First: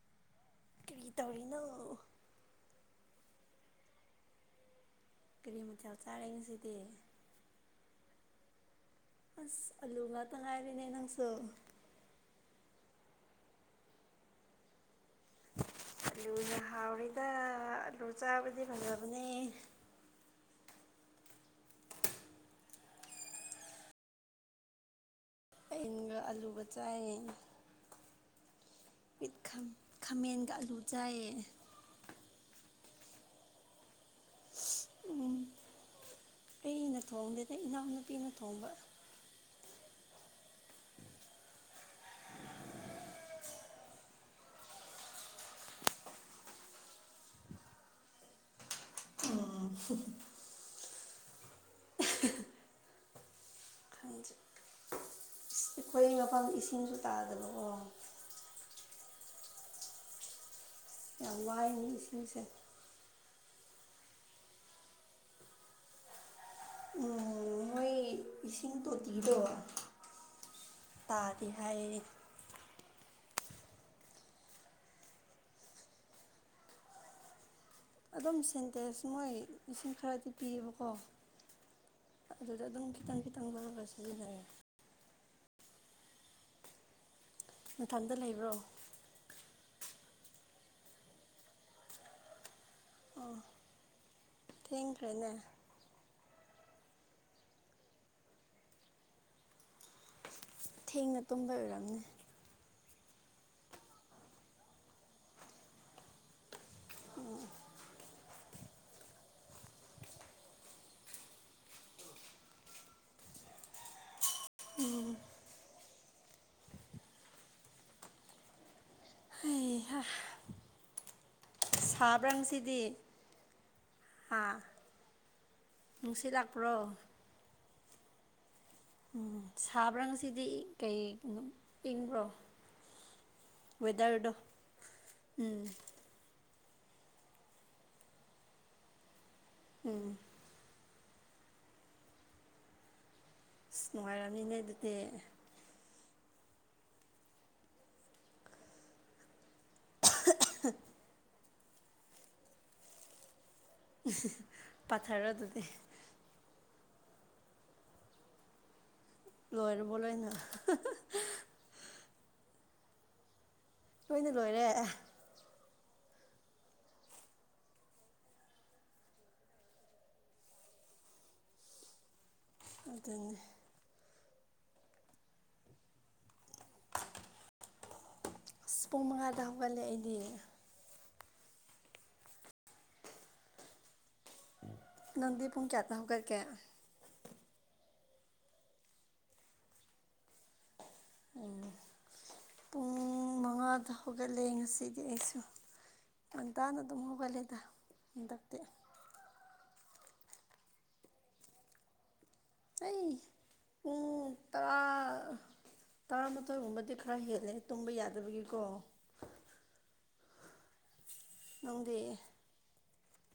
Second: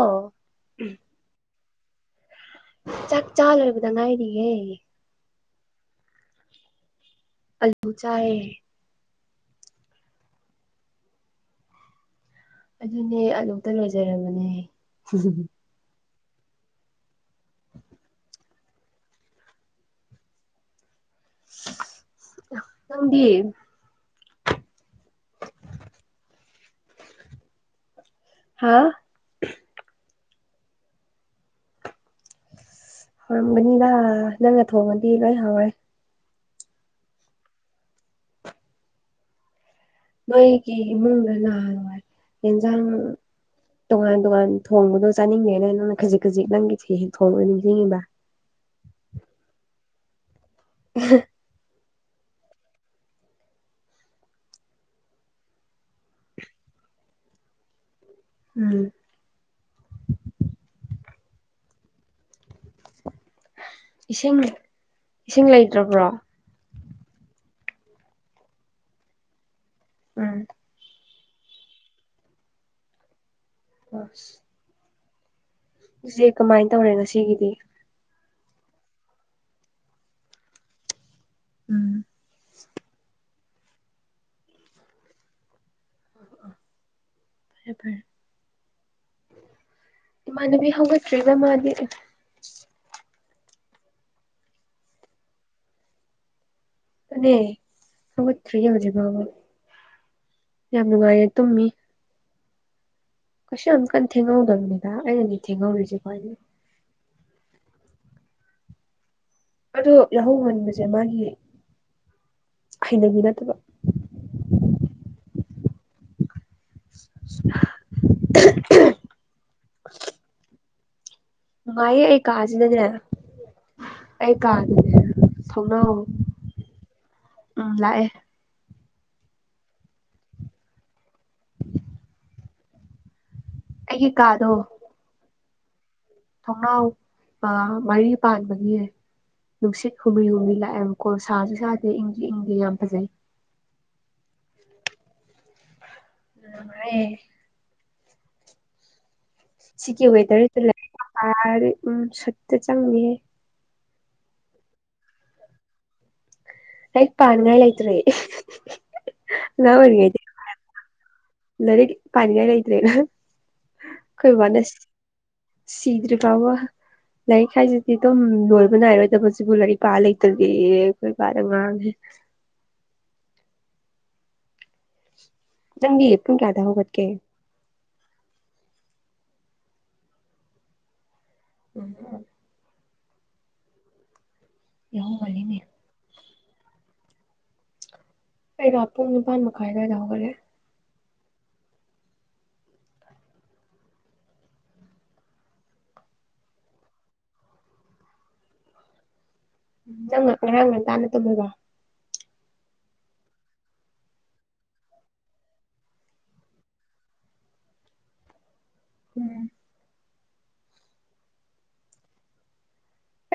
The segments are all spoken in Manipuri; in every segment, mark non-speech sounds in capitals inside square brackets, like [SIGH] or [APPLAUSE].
ꯑ ꯀꯔꯤ ꯇꯧꯔꯤꯅꯣ ꯆꯥꯛ ꯆꯥ ꯂꯣꯏꯔꯕꯗ ꯉꯥꯏꯔꯤꯌꯦꯦ ꯀꯦꯔꯤ ꯃꯆꯥ ꯆꯥꯔ ꯉꯁꯤꯗꯤ ꯑꯜꯨ ꯆꯦ ꯑꯁ ꯑꯂꯨ ꯉꯥꯛꯇ ꯉꯥꯏꯔꯤꯅꯦ ꯅꯪꯁꯨ ꯑꯗꯨꯅꯦ ꯑꯗꯨꯛꯇ ꯂꯣꯏꯖꯔꯕꯅꯦ ꯑꯂꯨꯅ ꯍꯥꯎꯔꯤꯗ ꯑꯂꯨ ꯆꯥꯕꯗꯤ ꯐꯕꯅꯦ ꯅꯪꯒꯤ ꯑꯩꯅꯒ ꯑꯂꯨꯕ ꯆꯥꯏ ꯍꯥꯥ ꯠ ꯈꯥꯃꯦꯟꯒ ꯑꯥꯂꯨ ꯆꯥꯏꯌꯦ ꯍꯧꯥꯎꯔꯝꯒꯅꯤꯅ ꯅꯪꯒ ꯊꯣꯡꯉꯗꯤ ꯂꯣꯏ ꯍꯥꯎꯔꯦ ꯑꯩꯅ ꯊꯣꯡꯗꯦꯗ ꯏꯅꯥꯎꯅꯨꯄꯤꯅ ꯊꯣꯡꯕ ꯃꯣꯏꯒꯤ ꯏꯃꯨꯡꯗ ꯅꯍꯥꯥꯟꯣꯏ ꯌꯦꯟꯖꯥꯡ ꯇꯣꯉꯥꯟ ꯇꯣꯉꯥꯟ ꯊꯣꯡꯕꯗꯣ ꯆꯥꯅꯤꯡꯉꯦꯅ ꯅꯪꯅ ꯈꯖꯤꯛ ꯈꯖꯤꯛ ꯅꯪꯒꯤ ꯊꯣꯡ ꯑꯣꯏꯅ ꯅꯤꯡꯁꯤꯡꯉꯤꯕ ꯍꯨ ꯎ ꯈꯣꯏꯣꯔꯩ ꯃꯄꯐꯝ ꯏꯁꯤꯡꯁꯨ ꯇꯥꯗꯕꯀꯣ ꯎꯝ ꯌꯥꯝ ꯋꯥꯏꯅꯦ ꯏꯁꯤꯡꯁꯦ ꯏꯁꯤꯡ ꯏꯁꯤꯡ ꯂꯩꯇ꯭ꯔꯕ꯭ꯔꯣ ꯎꯝ ꯃꯣꯏ ꯏꯁꯤꯡ ꯇꯣꯇꯤꯗꯣ ꯎꯝ ꯇꯥꯗꯦ ꯍꯥꯏꯌꯦ ꯑꯁ ꯖꯤ ꯀꯃꯥꯏꯅ ꯇꯧꯔꯦ ꯉꯁꯤꯒꯤꯗꯤ ꯑꯗꯨꯝ ꯁꯤꯟꯇꯦꯟꯁ ꯃꯣꯏ ꯏꯁꯤꯡ ꯈꯔꯗꯤ ꯄꯤꯌꯦꯕꯀꯣ ꯎꯝ ꯑꯗꯨꯗ ꯑꯗꯨ ꯑꯗꯨꯝ ꯈꯤꯇꯪ ꯈꯤꯇꯪ ꯂꯧꯔꯒꯥ ꯁꯤꯖꯤꯟꯅ ꯔꯦ ꯐꯔꯦ ꯐꯔꯦ ꯅꯊꯟꯗ ꯂꯩꯕ꯭ꯔꯣ ꯏꯃꯥꯟꯅꯕꯤ ꯍꯧꯒꯠꯇ꯭ꯔꯤꯅ ꯃꯥꯗꯤ ꯑꯥ ꯊꯦꯡꯈ꯭ꯔꯦꯅꯦ ꯅꯦ ꯍꯧꯒꯠꯇ꯭ꯔꯤꯌꯦ ꯍꯧꯖꯤꯛ ꯐꯥꯎꯕ ꯌꯥꯝ ꯊꯦꯡꯅ ꯅꯨꯡꯉꯥꯏꯌꯦ ꯇꯨꯝꯕ ꯇꯨꯝꯃꯤ ꯑꯣꯏꯔꯝꯅꯤ ꯀꯩꯁꯨ ꯌꯥꯝ ꯀꯟ ꯊꯦꯡꯍꯧꯗꯕꯅꯤꯗ ꯑꯩꯅꯅꯤ ꯊꯦꯡꯍꯧꯔꯤꯖꯦ ꯈꯋ꯭ꯥꯏꯗꯩꯩ ꯑꯣ ꯑꯗꯣ ꯌꯥꯍꯧ ꯉꯟꯕꯁꯦ ꯃꯥꯒꯤ ꯍꯩꯅꯕꯤ ꯅꯠꯇꯕ ꯎꯝ [UNINTELLIGIBLE] ꯏꯍꯥ ꯅꯨꯡꯉꯥꯏꯌꯦ ꯑꯩ ꯁꯥꯕ꯭ꯔꯥ ꯉꯁꯤꯗꯤ ꯀꯥꯁꯤꯗꯅꯦ ꯑꯩ ꯍꯥ ꯀꯥꯗꯅꯦ ꯊꯣꯡꯅꯥꯎ ꯅꯨꯡꯁꯤꯠ ꯂꯥꯛꯄ꯭ꯔꯣ ꯎꯝ ꯂꯥꯛꯑꯦ ꯎꯝ ꯁꯥꯕ꯭ꯔꯥ ꯉꯁꯤꯗꯤ ꯀꯩ ꯏꯪꯕ꯭ꯔꯣ ꯑꯩꯒꯤ ꯋꯗꯔꯗꯣ ꯀꯥꯗꯣ ꯎꯝ ꯊꯣꯡꯅꯥꯎ ꯃꯔꯤ ꯄꯥꯟꯕꯒꯤ ꯅꯨꯡꯁꯤꯠ ꯎꯝ ꯍꯨꯝꯔꯤ ꯍꯨꯝꯔꯤ ꯂꯥꯛꯑꯦꯕ ꯀꯣ ꯁꯥꯖꯨ ꯁꯥꯗꯦ ꯏꯪꯁꯨ ꯏꯪꯗꯤ ꯌꯥꯝ ꯐꯖꯩ꯫ ꯑꯁ ꯅꯨꯡꯉꯥꯏꯔꯝꯃꯤꯅꯦ ꯑꯗꯨꯗꯤ꯫ [UNINTELLIGIBLE] ꯁꯤꯒꯤ ꯋꯦꯗꯔꯖꯤꯗ ꯂꯥꯏꯔꯤꯛ ꯄꯥꯎ ꯀꯥꯏꯅꯥ ꯍꯥꯏꯔꯗꯤ ꯎꯝ ꯁꯨꯠꯇ ꯆꯪꯉꯅꯤꯍꯦ꯫ ꯄꯥꯊꯔꯣ ꯑꯗꯨꯗꯤ꯫ ꯂꯩꯏꯛ ꯄꯥꯅꯤꯉꯥꯏ ꯂꯩꯇꯔ꯭ꯦ꯫ ꯂꯣꯏꯔꯕ ꯂꯣꯏꯅ ꯂꯥꯏꯔꯤꯛ ꯄꯥꯅꯤꯡꯉꯥꯏ ꯂꯩꯇ꯭ꯔꯦꯅ ꯂꯣꯏꯅ ꯑꯩꯈꯣꯏ ꯕꯥꯅ ꯂꯣꯏꯔꯦ ꯁꯤ꯫ ꯁꯤꯗ꯭ꯔꯤꯐꯥꯎꯕ ꯂꯥꯏꯔꯤꯛ ꯍꯥꯏꯖꯤꯗꯤ ꯗꯨꯝ ꯂꯣꯏꯕ ꯅꯥꯏꯔꯣꯏꯗꯕ ꯖꯤꯕꯨ ꯂꯥꯏꯔꯤꯛ ꯄꯥ ꯂꯩꯇꯗꯤ ꯌꯦ ꯑꯩꯈꯣꯏ ꯕꯥꯅ ꯉꯥꯡꯉꯦ꯫ ꯑꯗꯨꯅꯤ ꯅꯪꯗꯤ ꯄꯨꯡ ꯀꯌꯥꯗ ꯍꯧꯒꯠꯀꯦ꯫ ꯑꯁ ꯄꯨꯡ ꯃꯉꯥꯗꯕ ꯍꯧꯒꯠꯂꯦ ꯑꯩꯗꯤ [INAUDIBLE] ꯅꯪꯗꯤ ꯌꯥꯍꯧꯉꯜꯂꯤꯅꯦ ꯄꯨꯡ ꯀꯌꯥꯇꯥ ꯍꯧꯒꯠꯀꯦ꯫ ꯑꯩꯩꯔꯣ ꯄꯨꯡ ꯅꯤꯄꯥꯟ ꯃꯈꯥꯏ ꯑꯗꯥꯢꯗ ꯍꯧꯒꯠꯂꯦ꯫ [UNINTELLIGIBLE] ꯄꯨꯡ ꯃꯉꯥꯗ ꯍꯧꯒꯠꯂꯦ ꯉꯁꯤꯗꯤ ꯑꯩꯁꯨ꯫ ꯉꯟꯇꯥꯅ ꯑꯗꯨꯝ ꯍꯧꯒꯠꯂꯦꯗ ꯍꯟꯗꯛꯇꯤ꯫ ꯅꯪ ꯉꯔꯥꯡ ꯉꯟꯇꯥꯅ ꯇꯨꯝꯃꯕ ꯑꯩ ꯄꯨꯡ ꯇꯔꯥ ꯇꯔꯥꯃꯥꯊꯣꯏꯒꯨꯝꯕꯗꯤ ꯈꯔ ꯍꯦꯜꯂꯦ ꯇꯨꯝꯕ ꯌꯥꯗꯕꯒꯤꯀꯣ ꯎꯝ ꯅꯪꯗꯤ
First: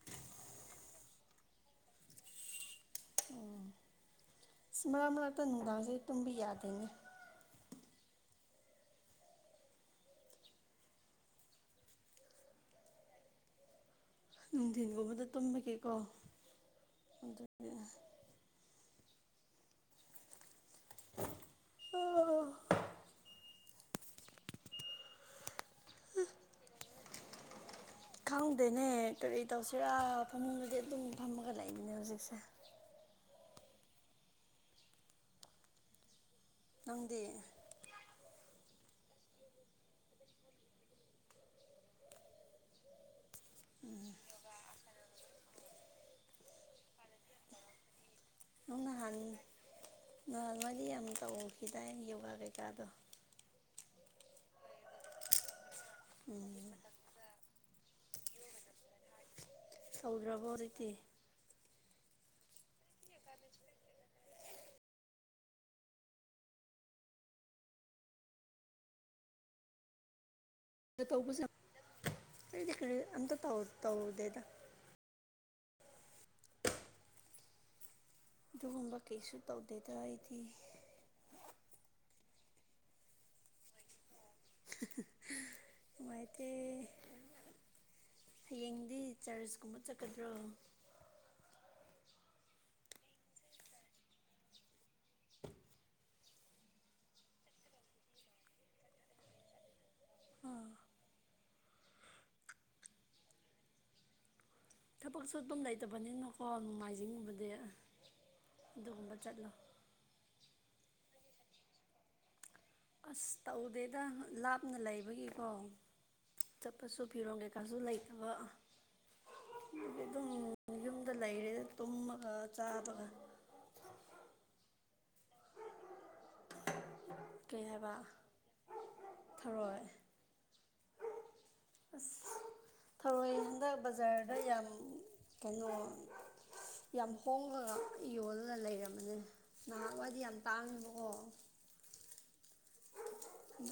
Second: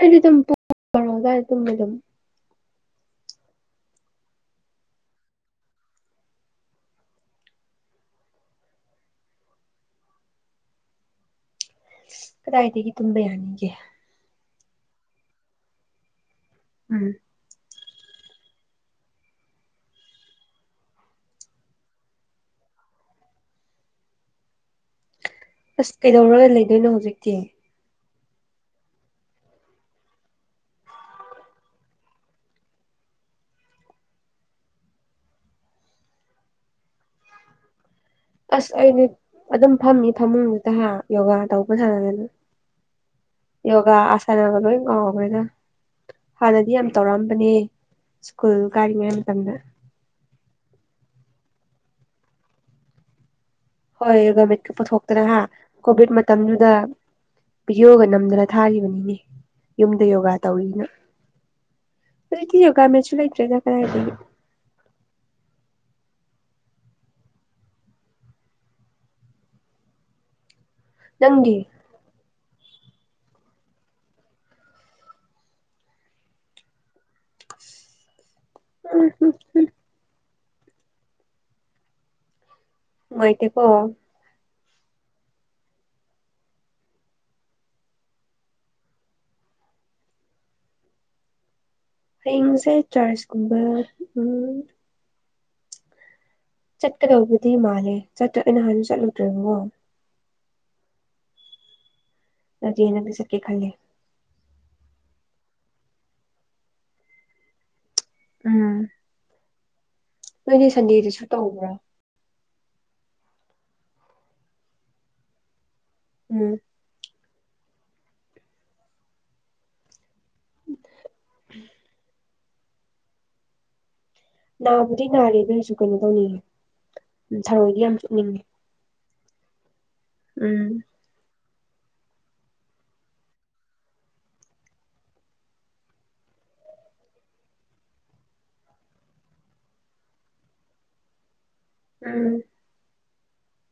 ꯑꯗꯤ ꯑꯗꯨꯝꯗ ꯑꯗꯨ [UNINTELLIGIBLE] ꯑ ꯃꯔꯛ ꯃꯔꯛꯇ ꯅꯨꯡꯗꯥꯡꯁꯦ ꯇꯨꯝꯕ ꯌꯥꯗꯦꯅꯦ꯫ ꯀꯗꯥꯏꯗꯒꯤ ꯇꯨꯝꯕ ꯌꯥꯅꯤꯒꯦ꯫ ꯅꯨꯡꯊꯤꯟꯒꯨꯝꯕꯗ ꯇꯨꯝꯕꯒꯦꯀꯣ꯫ ꯎꯝ [UNINTELLIGIBLE] ꯑꯁ ꯀꯩꯗꯧꯔꯒ ꯂꯩꯗꯣꯏꯅꯣ ꯍꯧꯖꯤꯛꯇꯤ꯫ ꯈꯪꯗꯦꯅꯦ ꯀꯔꯤ ꯇꯧꯁꯤꯔꯥ ꯐꯝꯃꯨꯡꯗꯗꯤ ꯑꯗꯨꯝ ꯐꯝꯃꯒ ꯂꯩꯕꯅꯦ ꯍꯧꯖꯤꯛꯁꯦ꯫ ꯅꯪꯗꯤ ꯑꯁ ꯑꯩꯗꯤ ꯑꯗꯨꯝ ꯐꯝꯃꯤ ꯐꯃꯨꯡꯗꯨꯗ ꯌꯣꯒꯥ ꯇꯧꯕ ꯁꯥꯟꯅꯅꯤꯅ ꯌꯣꯒꯥ ꯑꯁꯅꯒ ꯀꯉꯈꯗ ꯍꯥꯟꯅꯗꯤ ꯌꯥꯝ ꯇꯧꯔꯛꯑꯝꯕꯅꯦ ꯁ꯭ꯀꯨꯜ ꯀꯥꯔꯤꯉꯩ ꯃꯇꯝꯗ ꯉꯗꯤ ꯌꯥꯝ ꯇꯧꯎꯈꯤꯗꯥꯏ ꯌꯣꯒꯥ ꯀꯩꯀꯥꯗꯣ ꯍꯣꯏ ꯒꯠꯀ ꯄꯨꯊꯣꯛꯇꯅ ꯍꯥ ꯀꯣꯚꯤꯗ ꯎꯝ ꯃꯇꯝꯗꯨꯗ ꯕꯤꯗꯤꯑꯣꯒ ꯅꯝꯗꯅ ꯊꯥꯔꯤꯕꯅꯤꯅꯦ ꯌꯨꯝꯗ ꯌꯣꯒꯥ ꯇꯧꯗ꯭ꯔꯕꯣ ꯇꯧꯔꯤꯅ꯫ ꯍꯧꯖꯤꯛꯇꯤ ꯔꯗꯤ ꯌꯣꯒꯥ ꯃꯌꯥꯝꯁꯨ ꯂꯩꯇ꯭ꯔꯦꯖ ꯀꯔꯥꯏꯗꯒꯤ꯫ ꯇꯧꯕ ꯅꯪꯗꯤ ꯀꯗꯤ ꯀꯔꯤ ꯑꯝꯇ ꯇꯧꯔꯗꯦꯗ꯫ ꯑꯗꯨꯒꯨꯝꯕ ꯀꯩꯁꯨ ꯇꯧꯗꯦꯗ ꯑꯩꯗꯤ꯫ ꯅꯨꯡꯉꯥꯏꯇꯦ ꯀꯦ꯫ [UNINTELLIGIBLE] ꯅꯨꯡꯉꯥꯏꯇꯦ ꯍꯌꯦꯡꯗꯤ ꯆꯔꯆꯀꯨꯝꯕ ꯆꯠꯀꯗ꯭ꯔꯣ ꯍꯌꯦꯡꯁꯦ ꯆꯥꯔꯆꯀꯨꯝꯕ ꯎꯝ ꯆꯠꯀꯗꯧꯕꯗꯤ ꯃꯥꯜꯂꯦ ꯆꯠꯇ꯭ꯔ ꯑ ꯅꯍꯥꯟꯅ ꯆꯠꯂꯨꯗ꯭ꯔꯣꯏꯕꯉꯣ꯫ [UNINTELLIGIBLE] ꯁꯛꯀꯦ ꯈꯜꯂꯦ ꯊꯕꯛꯁꯨ ꯑꯗꯨꯝ ꯂꯩꯇꯕꯅꯤꯅꯀꯣ ꯅꯣꯡꯃꯥꯏꯖꯤꯡꯒꯨꯝꯕꯗꯤ ꯎꯝ ꯑꯗꯨꯒꯨꯝꯕ ꯆꯠꯂꯣ ꯅꯣꯏꯗꯤ ꯁꯟꯗꯦꯗꯁꯨ ꯇꯧꯕ꯭ꯔꯥ ꯑꯁ ꯇꯧꯗꯦꯗ ꯂꯥꯞꯅ ꯂꯩꯕꯒꯤꯀꯣ ꯑꯨꯝ ꯆꯠꯄꯁꯨ ꯐꯤꯔꯣ ꯀꯩꯀꯥꯁꯨ ꯂꯩꯇꯕ ꯑꯩꯗꯤ ꯑꯗꯨꯝ ꯌꯨꯝꯗ ꯂꯩꯔꯦ ꯇꯨꯝꯃꯒ ꯆꯥꯕꯒ ꯅꯥꯕꯨꯗꯤ ꯅꯥꯔꯦ ꯑꯗꯨ ꯑꯣꯏꯔꯁꯨ ꯀꯩꯅꯣ ꯇꯧꯅꯤꯡꯉꯦ ꯎꯝ ꯀꯩ ꯊꯔꯣꯏꯗꯤ ꯍꯥꯏꯕ ꯌꯥꯝ ꯆꯨꯞꯅꯤꯡꯉꯦ ꯊꯔꯣꯏ ꯑꯨꯝ ꯑꯁ ꯊꯔꯣꯏ ꯍꯗꯛ ꯕꯖꯥꯔꯗ ꯌꯥꯝ ꯀꯩꯅꯣ ꯌꯥꯝ ꯍꯣꯉꯒ ꯌꯣꯜꯂꯒ ꯂꯩꯔꯝꯕꯅꯦ ꯅꯍꯥꯜꯋꯥꯏꯗꯤ ꯌꯥꯝ ꯇꯥꯡꯉꯤꯕꯀꯣ ꯑꯨꯝ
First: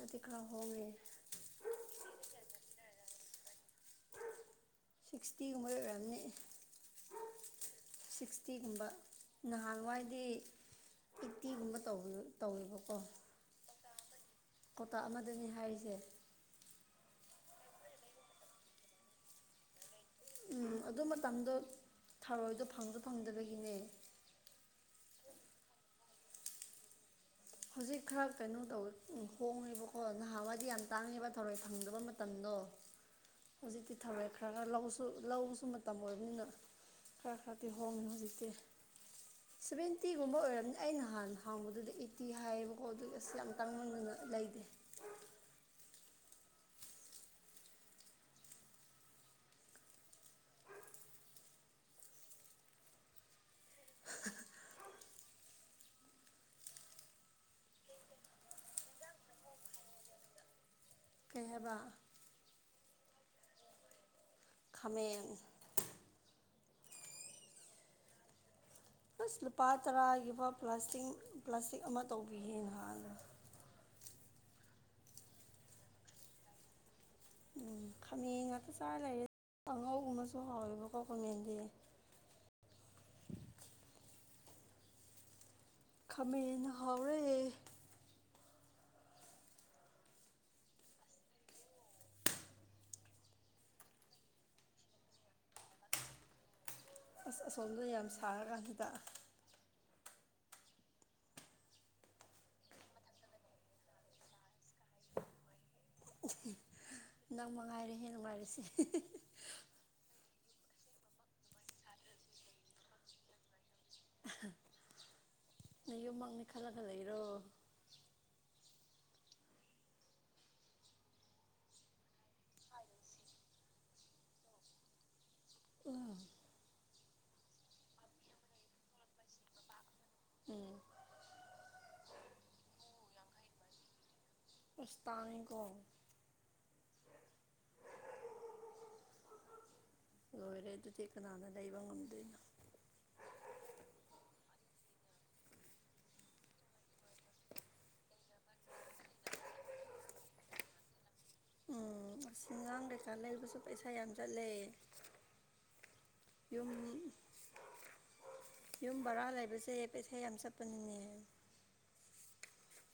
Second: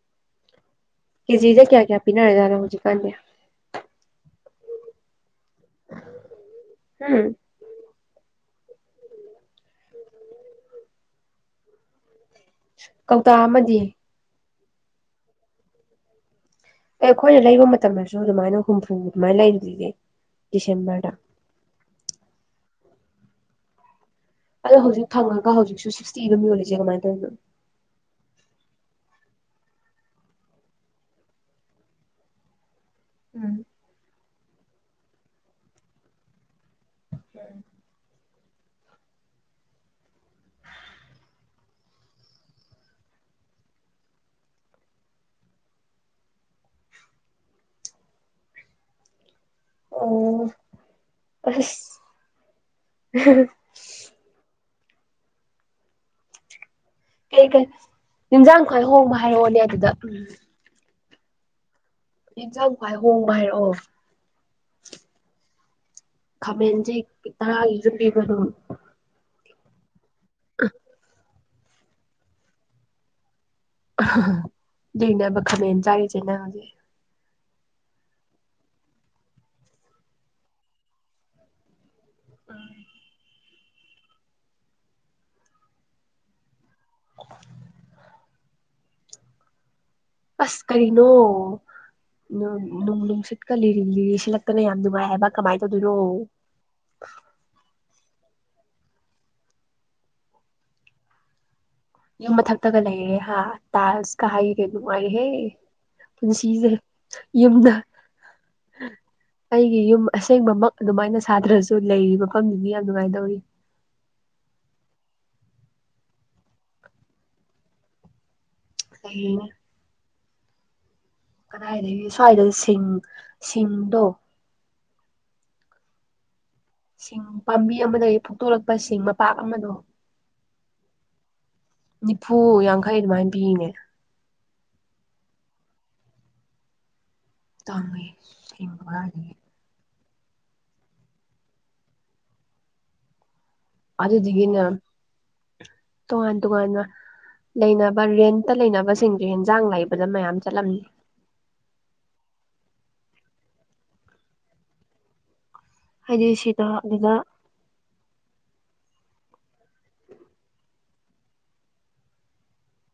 ꯑꯗꯤ ꯈꯔ ꯍꯣꯉꯦ ꯀꯦꯖꯤꯁꯦ ꯀꯌꯥ ꯀꯌꯥ ꯄꯤꯅꯔꯤꯖꯥꯅꯣ ꯍꯧꯖꯤꯛꯀꯥꯟꯗꯤ ꯁꯤꯛ꯭ꯁꯇꯤꯒꯨꯝꯕ ꯑꯣꯏꯔꯝꯅꯤ ꯎꯝ ꯁꯤꯛ꯭ꯁꯇꯤꯒꯨꯝꯕ ꯅꯍꯥꯟꯋꯥꯏꯗꯤ ꯐꯤꯞꯇꯤꯒꯨꯝꯕ ꯇꯧꯕꯅꯤ ꯇꯧꯋꯦꯕꯀꯣ ꯀꯧꯇꯥ ꯑꯃꯗꯤ ꯀꯧꯇꯥꯥꯛ ꯑꯃꯗꯅꯦ ꯍꯥꯏꯔꯤꯁꯦ ꯑꯦ ꯑꯩꯈꯣꯏꯅ ꯂꯩꯕ ꯃꯇꯝꯗꯁꯨ ꯑꯗꯨꯃꯥꯏꯅ ꯍꯨꯝꯐꯨ ꯑꯗꯨꯃꯥꯏꯅ ꯂꯩꯔꯤꯗꯨꯗꯤ ꯑꯨꯝ ꯑꯗꯨ ꯃꯇꯝꯗꯣ ꯊꯥꯔꯣꯏꯗꯣ ꯐꯪꯗꯣ ꯐꯪꯗꯕꯒꯤꯅꯦ ꯑꯗꯣ ꯍꯧꯖꯤꯛ ꯐꯪꯉꯒ ꯍꯧꯖꯤꯛꯁꯨ ꯁꯤꯛ꯭ꯁꯇꯤ ꯑꯗꯨꯝ ꯌꯣꯜꯂꯤꯁꯦ ꯀꯃꯥꯏꯅ ꯇꯧꯔꯤꯅꯣ ꯍꯧꯖꯤꯛ ꯈꯔ ꯀꯩꯅꯣ ꯇꯧꯋꯦ ꯍꯣꯡꯉꯦꯕꯀꯣ ꯅꯍꯥꯟꯋꯥꯏꯗꯤ ꯌꯥꯝ ꯇꯥꯡꯉꯦꯕ ꯊꯔꯣꯏ ꯐꯪꯗꯕ ꯃꯇꯝꯗꯣ [UNINTELLIGIBLE] ꯑꯨꯝ ꯍꯧꯖꯤꯛꯇꯤ ꯊꯔꯣꯏ ꯈꯔ ꯈꯔ ꯂꯧꯁꯨ ꯂꯧꯁꯨ ꯃꯇꯝ ꯑꯣꯏꯕꯅꯤꯅ ꯈꯔ ꯈꯔꯗꯤ ꯍꯣꯡꯉꯦ ꯍꯧꯖꯤꯛꯇꯤ ꯁꯚꯦꯟꯇꯤꯒꯨꯝꯕ ꯑꯣꯏꯔꯕꯝꯅꯤ ꯑꯩꯅ ꯍꯥꯟꯅ ꯍꯪꯕꯗꯨꯗꯤ [UNINTELLIGIBLE] ꯍꯥꯏꯌꯦꯕꯀꯣ ꯑꯗꯨꯒꯤ ꯑꯁ ꯌꯥꯝ ꯇꯥꯡꯃꯟꯗꯅ ꯂꯩꯗꯦ꯫ ꯑꯣ ꯑꯁ [UNINTELLIGIBLE] ꯀꯩ ꯀꯩ ꯏꯤꯟꯖꯥꯡ ꯈꯨꯋꯥꯏ ꯍꯣꯡꯕ ꯍꯥꯏꯔꯛꯑꯣꯅꯦ ꯑꯗꯨꯗ ꯀꯩ ꯍꯥꯏꯕ ꯏꯤꯟꯁꯥꯥꯡ ꯈꯨꯋꯥꯏ ꯍꯣꯡ ꯍꯥꯏꯔꯛꯑꯣ ꯈꯥꯃꯦꯟ ꯈꯥꯃꯦꯟꯖꯦ ꯍꯦꯛ ꯇꯔꯥꯒꯤꯖꯨ ꯄꯤꯕꯗꯣ ꯑꯁ ꯂꯨꯄꯥ ꯇꯔꯥꯒꯤꯐꯥꯎ ꯄ꯭ꯂꯥꯁꯇꯤꯡ ꯄ꯭ꯂꯥꯁꯇꯤꯛ ꯑꯃ ꯇꯧꯕꯤꯌꯦ ꯉꯍꯥꯟ ꯑꯗꯨꯏꯅꯦꯕ ꯈꯥꯃꯦꯟ ꯆꯥꯔꯤꯁꯦ ꯅꯪ ꯍꯧꯖꯤꯛ ꯑꯨꯝ ꯈꯥꯃꯦꯟ ꯉꯥꯛꯇ ꯆꯥ ꯂꯩꯔꯦ ꯀꯥꯡꯉꯧ ꯒꯨꯝꯕꯁꯨ ꯍꯥꯎꯋꯦꯕꯀꯣ ꯈꯃꯦꯟꯗꯤ꯫ ꯈꯥꯃꯦꯟꯅ ꯍꯥꯎꯔꯦ ꯑꯁ ꯀꯔꯤꯅꯣ ꯅꯨꯡ ꯅꯨꯡꯁꯤꯠꯀ ꯂꯤꯔꯤ ꯂꯤꯔꯤ ꯁꯤꯠꯂꯛꯇꯅ ꯌꯥꯝ ꯅꯨꯡꯉꯥꯏ ꯍꯥꯏꯕ ꯀꯃꯥꯏꯟ ꯇꯧꯗꯣꯏꯅꯣ ꯑꯁ ꯑꯁꯣꯝꯗ ꯌꯥꯝ ꯁꯥꯔꯀꯥꯟꯁꯤꯗ ꯌꯨꯝ ꯃꯊꯛꯇꯒ ꯂꯩꯔꯦ ꯍꯥ ꯇꯥꯏꯜꯁ ꯀ ꯍꯩꯔꯦ ꯅꯨꯡꯉꯥꯏꯔꯦꯍꯦ ꯄꯨꯟꯁꯤꯁꯦ ꯅꯪ ꯌꯨꯝꯗ ꯃꯉꯥꯏꯔꯦꯍꯦ ꯅꯨꯡꯉꯥꯏꯔꯤꯁꯦ ꯑꯩꯒꯤ ꯌꯨꯝ ꯑꯁꯦꯡꯕꯃꯛ ꯑꯗꯨꯃꯥꯏꯅ ꯁꯥꯇ꯭ꯔꯁꯨ ꯂꯩꯔꯤ ꯃꯐꯝꯗꯨꯗꯤ ꯌꯥꯝ ꯅꯨꯡꯉꯥꯏꯗꯧꯔꯤ ꯅ ꯌꯨꯝꯃꯛꯅꯤ ꯈꯜꯂꯒ ꯂꯩꯔꯣ ꯂꯩꯔꯤꯅꯦ ꯀꯗꯥꯏꯗꯒꯤ ꯁ꯭ꯋꯥꯏꯗ ꯁꯤꯡ ꯁꯤꯡꯗꯣ ꯑꯨꯝ ꯁꯤꯡ ꯄꯥꯝꯕꯤ ꯑꯃꯗꯒꯤ ꯐꯨꯛꯇꯣꯔꯛꯄ ꯁꯤꯡ ꯃꯄꯥꯛ ꯑꯃꯗꯣ ꯑꯨꯝ ꯅꯤꯐꯨ ꯌꯥꯡꯈꯩ ꯑꯗꯨꯃꯥꯏꯅ ꯄꯤꯌꯦꯅꯦ꯫ ꯑꯁ ꯇꯥꯡꯉꯤꯀꯣ꯫ ꯇꯥꯡꯉꯦ ꯔꯦꯟꯠꯀꯤ ꯕꯥꯔꯅ [UNINTELLIGIBLE] ꯂꯣꯏꯔꯦ ꯑꯗꯨꯗꯤ ꯀꯅꯥꯅ ꯂꯩꯕ ꯉꯝꯗꯣꯏꯅꯣ꯫ ꯑꯗꯨꯗꯒꯤꯅ ꯇꯣꯉꯥꯟ ꯇꯣꯉꯥꯟꯅ꯫ ꯂꯩꯅꯕ ꯔꯦꯟꯇ ꯂꯩꯅꯕꯁꯤꯡꯁꯦ ꯍꯟꯖꯥꯡ ꯂꯩꯕꯗ ꯃꯌꯥꯝ ꯆꯠꯂꯝꯅꯤ꯫ ꯎꯝ ꯑꯁ ꯌꯦꯟꯖꯡ ꯀꯩꯀ ꯂꯩꯕꯁꯨ ꯄꯩꯁꯥ ꯌꯥꯝ ꯆꯠꯂꯦ꯫ ꯍꯥꯏꯗꯤ ꯁꯤꯗ ꯌꯨꯝ꯫ ꯑꯗꯨꯗ ꯌꯨꯝ ꯕꯔꯥ ꯂꯩꯕꯁꯦ ꯄꯩꯁꯥ ꯌꯥꯝ ꯆꯠꯄꯅꯤꯅꯦ꯫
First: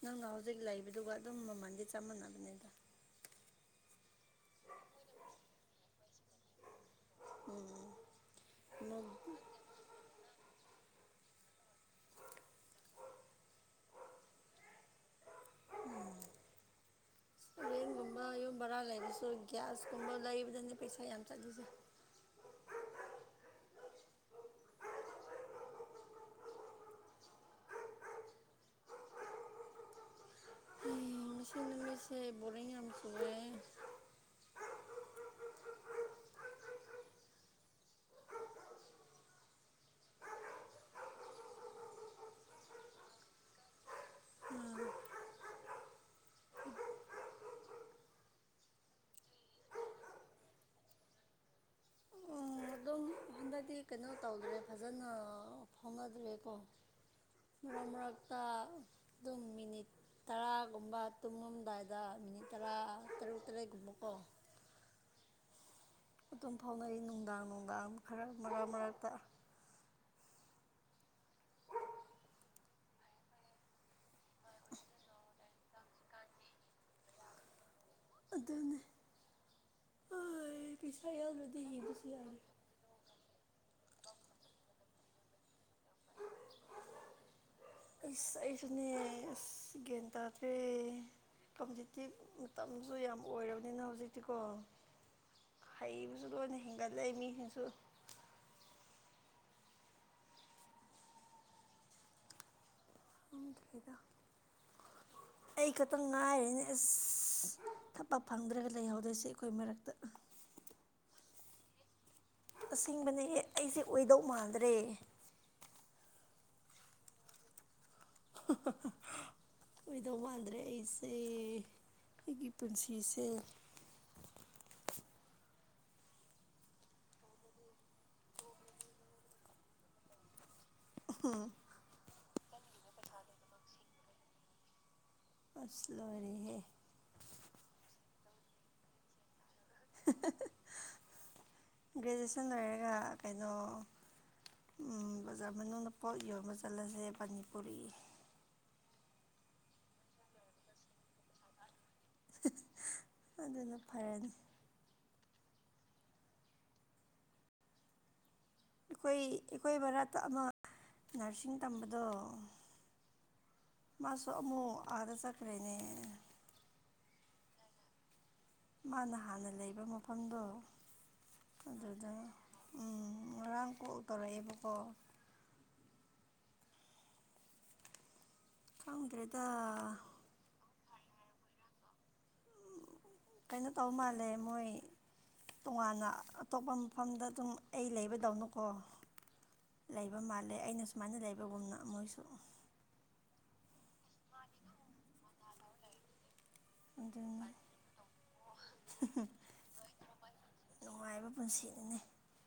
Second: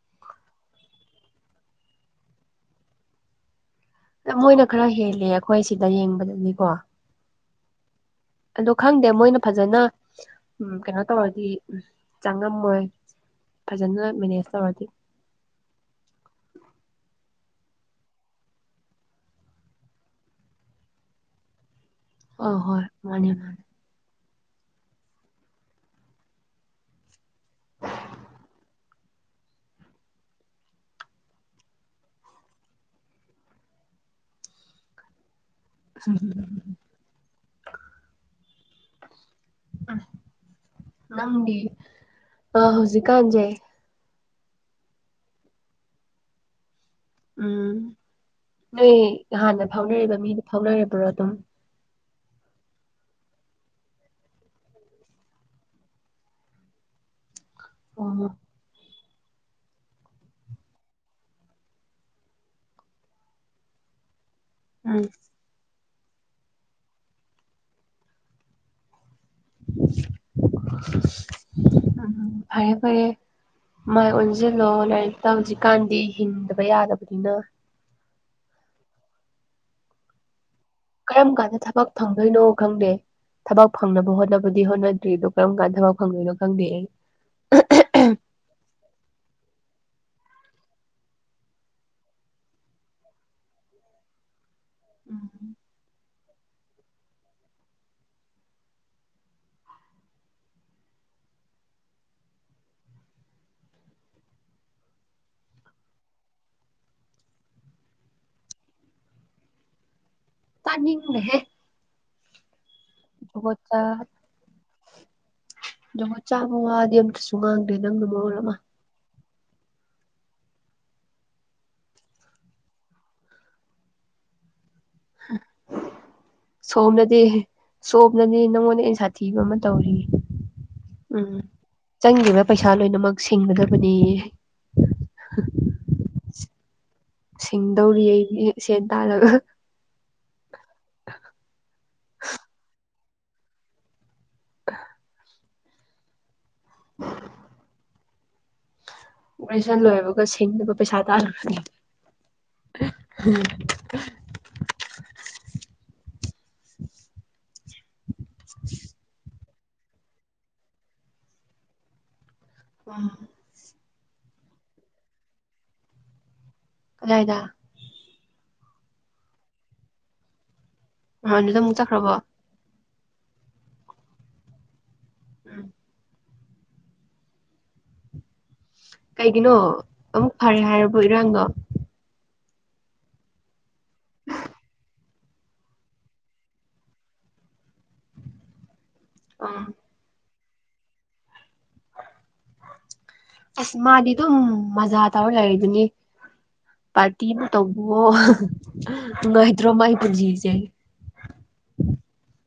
ꯅꯪꯅ ꯍꯧꯖꯤꯛ ꯂꯩꯕꯗꯨꯒ ꯑꯗꯨꯝ ꯃꯃꯟꯗꯤ ꯫ꯆꯞ ꯃꯥꯟꯅꯕꯅꯤꯗꯠ꯫ ꯃꯣꯏꯅ ꯈꯔ ꯍꯦꯜꯂꯦ ꯑꯩꯈꯣꯏ ꯁꯤꯗ ꯌꯦꯡꯕꯗꯗꯤꯀꯣ꯫ ꯎꯝ꯫ ꯑꯗꯣ ꯈꯪꯗꯦ ꯃꯣꯏꯅ ꯐꯖꯅ ꯎꯝ ꯀꯩꯅꯣ ꯇꯧꯔꯗꯤ ꯎ ꯆꯪꯉꯝꯃꯣꯏ꯫ ꯐꯖꯅ ꯃꯦꯅꯦꯖ ꯇꯧꯔꯗꯤ꯫ ꯅꯌꯨꯝ ꯕꯔꯥ ꯂꯩꯕꯁꯨ ꯒ꯭ꯌꯥꯁꯀꯨꯝꯕ ꯂꯩꯕꯗꯅꯦ ꯄꯩꯁꯥ ꯌꯥꯝ ꯆꯠꯂꯤꯁꯦ꯫ ꯑ ꯍꯣꯏ ꯃꯥꯅꯦ ꯃꯥꯅꯦ꯫ ꯃꯤꯁꯦ ꯕꯣꯔꯔꯤꯡ ꯌꯥꯝ ꯆꯨꯔꯦ꯫ [UNINTELLIGIBLE] ꯎꯝ ꯅꯪꯒꯗꯤ ꯑ ꯍꯧꯖꯤꯛꯀꯥꯟꯁꯦ꯫ ꯎꯝ꯫ ꯎꯝ ꯅꯣꯏ ꯍꯥꯟꯅ ꯐꯥꯎꯅꯔꯤꯕ ꯃꯤꯗꯨ ꯐꯥꯎꯅꯔꯤꯕ꯭ꯔꯣ ꯑꯗꯨꯝ꯫ ꯐꯥꯎꯅꯗꯦ ꯀꯩꯅꯣ ꯇꯧꯗ꯭ꯔꯦ ꯐꯖꯅ ꯐꯥꯎꯅꯗ꯭ꯔꯦꯀꯣ꯫ ꯃꯔꯛ ꯑꯣ ꯃꯔꯛꯇ ꯑꯗꯨꯝ ꯃꯤꯅꯤꯠ꯫ ꯇꯔꯥꯒꯨꯝꯕ ꯇꯨꯡꯉꯝꯗꯥꯏꯗ ꯃꯤꯅꯤꯠ ꯇꯔꯥ ꯇꯔꯨꯛ ꯇꯔꯦꯠꯀꯨꯝꯕꯀꯣ꯫ ꯎꯝ꯫꯫ ꯑꯗꯨꯝ ꯐꯥꯎꯅꯩ ꯅꯨꯡꯗꯥꯡ ꯅꯨꯡꯗꯥꯡ ꯈꯔ ꯃꯔꯛ ꯃꯔꯛꯇ꯫ ꯐꯔꯦ ꯐꯔꯦ ꯃꯥꯏ ꯑꯣꯟꯁꯤꯜꯂꯣ ꯂꯔꯤꯛꯇ ꯍꯧꯖꯤꯛꯀꯥꯟꯗꯤ ꯍꯤꯡꯗꯕ ꯌꯥꯗꯕꯅꯤꯅ ꯑꯗꯨꯅꯦ ꯀꯔꯝ ꯀꯥꯟꯗ ꯌꯥꯎꯗ꯭ꯔꯗꯤ ꯊꯕꯛ ꯍꯤꯡꯕꯁꯨ ꯌꯥꯔꯣꯏ ꯐꯪꯗꯣꯏꯅꯣ ꯈꯪꯗꯦ ꯊꯕꯛ ꯐꯪꯅꯕ ꯍꯣꯠꯅꯕꯗꯤ ꯍꯣꯠꯅꯗ꯭ꯔꯤꯗꯣ ꯀꯔꯝ ꯀꯥꯟꯗ ꯊꯕꯛ ꯐꯪꯗꯣꯏꯅꯣ ꯈꯪꯗꯦ ꯑꯩ ꯏꯁꯅꯤ ꯀꯦꯟꯗꯥ ꯐ ꯀꯝꯖꯤꯇꯤ ꯃꯇꯝꯁꯨ ꯌꯥꯝ ꯑꯣꯏꯔꯕꯅꯤꯅ ꯍꯧꯖꯤꯛꯇꯤꯀꯣ ꯎꯝ ꯍꯩꯕꯁꯨ ꯂꯣꯏꯅ ꯍꯦꯟꯒꯠꯂ ꯃꯤꯁꯤꯡꯁꯨ ꯑꯗꯨ ꯂꯩꯗ ꯑꯩ ꯈꯛꯇꯪ ꯉꯥꯏꯔꯦꯅꯦ ꯑꯁ ꯊꯕꯛ ꯐꯪꯗ꯭ꯔꯒ ꯂꯩꯍꯧꯗꯣꯏꯁꯦ ꯑꯩꯈꯣꯏ ꯃꯔꯛꯇ ꯇꯅꯤꯍꯦ ꯑꯁꯦꯡꯕꯅꯦ ꯑꯩꯁꯦ ꯑꯣꯏꯗꯧ ꯃꯥꯟꯗ꯭ꯔꯦ ꯑꯗꯨꯒ ꯆꯥꯕ ꯋꯥꯗꯤ ꯑꯃꯝꯇꯁꯨ ꯉꯥꯡꯗꯦ ꯅꯪ [INAUDIBLE] ꯀꯗꯧ ꯃꯥꯟꯗ꯭ꯔꯦ ꯑꯩꯁꯦ ꯑꯩꯒꯤ ꯄꯨꯟꯁꯤꯁꯦ [INAUDIBLE] ꯁꯣꯝꯅꯗꯤ ꯁꯣꯝꯅꯅꯦ ꯅꯪꯉꯣꯟꯗ ꯑ ꯁꯥꯊꯤꯕ ꯑꯃ ꯇꯧꯔꯤ ꯎꯝ ꯆꯪꯔꯤꯕ ꯄꯩꯁꯥ ꯂꯣꯏꯅꯃꯛ ꯁꯤꯡꯒꯗꯕꯅꯤ ꯑꯁꯂꯔꯤꯍꯦ ꯁꯤꯡꯗꯧꯔꯤ ꯑꯩꯗꯤ ꯁꯦꯟ ꯇꯥꯔꯒ ꯍ ꯒ꯭ꯔꯦꯖꯨꯁꯟ ꯂꯣꯏꯔꯒ ꯀꯩꯅꯣ ꯑꯣꯖꯥ ꯃꯅꯨꯡꯗ ꯄꯣꯠ ꯌꯣꯟꯕ ꯆꯠꯂꯁꯦ ꯃꯅꯤꯄꯨꯔꯤ ꯒ꯭ꯔꯦꯖꯟ ꯂꯣꯏꯕꯒ ꯁꯤꯡꯅꯕ ꯄꯩꯁꯥ ꯇꯥ ꯑꯗꯨꯅ ꯐꯔꯅꯤ ꯑꯩꯈꯣꯏ ꯑꯩꯈꯣꯏ ꯃꯥꯔꯛꯇ ꯑꯃ ꯅꯔꯁꯤꯡ ꯇꯝꯕꯗꯣ ꯀꯣꯟ [INAUDIBLE] ꯃꯥꯁꯨ ꯑꯃꯨꯛ ꯑꯥꯗ ꯆꯠꯈ꯭ꯔꯦꯅꯦ ꯀꯗꯥꯢꯗ ꯃꯥꯅ ꯍꯥꯟꯅ ꯂꯩꯕ ꯃꯐꯝꯗꯣ ꯅꯍꯥꯟꯗꯨꯗ ꯑꯃꯨꯛ ꯑꯗꯨꯗ ꯆꯠꯈ꯭ꯔꯕꯣ ꯎꯝ ꯉꯔꯥꯡ ꯒꯣꯜ ꯇꯧꯔꯛꯑꯦꯕꯀꯣ ꯎꯝ ꯈꯪꯗ꯭ꯔꯦꯗ ꯀꯩꯒꯤꯅꯣ ꯑꯃꯨꯛ ꯐꯔꯦ ꯍꯥꯏꯔꯕꯣ ꯏꯔꯥꯡꯗꯣ ꯀꯩꯅꯣ ꯇꯧ ꯃꯥꯜꯂꯦ ꯃꯣꯏ ꯇꯣꯉꯥꯟꯅ ꯑꯇꯣꯞꯄ ꯃꯐꯝꯗ ꯑꯗꯨꯝ ꯑꯩ ꯂꯩꯕꯗꯧꯅꯀꯣ ꯑꯥ ꯂꯩꯕ ꯃꯥꯜꯂꯦ ꯑꯩꯅ ꯁꯨꯃꯥꯏꯅ ꯂꯩꯕꯒꯨꯝꯅ ꯃꯣꯏꯁꯨ ꯑꯁ ꯃꯥꯗꯤ ꯑꯗꯨꯝ ꯃꯖꯥ ꯇꯧꯔ ꯂꯩꯔꯤꯗꯨꯅꯤ ꯄꯥꯔꯇꯤ ꯑꯗꯨꯅ ꯑꯃꯧꯕꯣ ꯅꯨꯡꯉꯥꯏꯇ꯭ꯔꯣ ꯃꯥꯏ ꯄꯨꯟꯁꯤꯁꯦ ꯅꯨꯡꯉꯥꯏꯕ ꯄꯨꯟꯁꯤ ꯑꯃꯅꯤꯅꯦ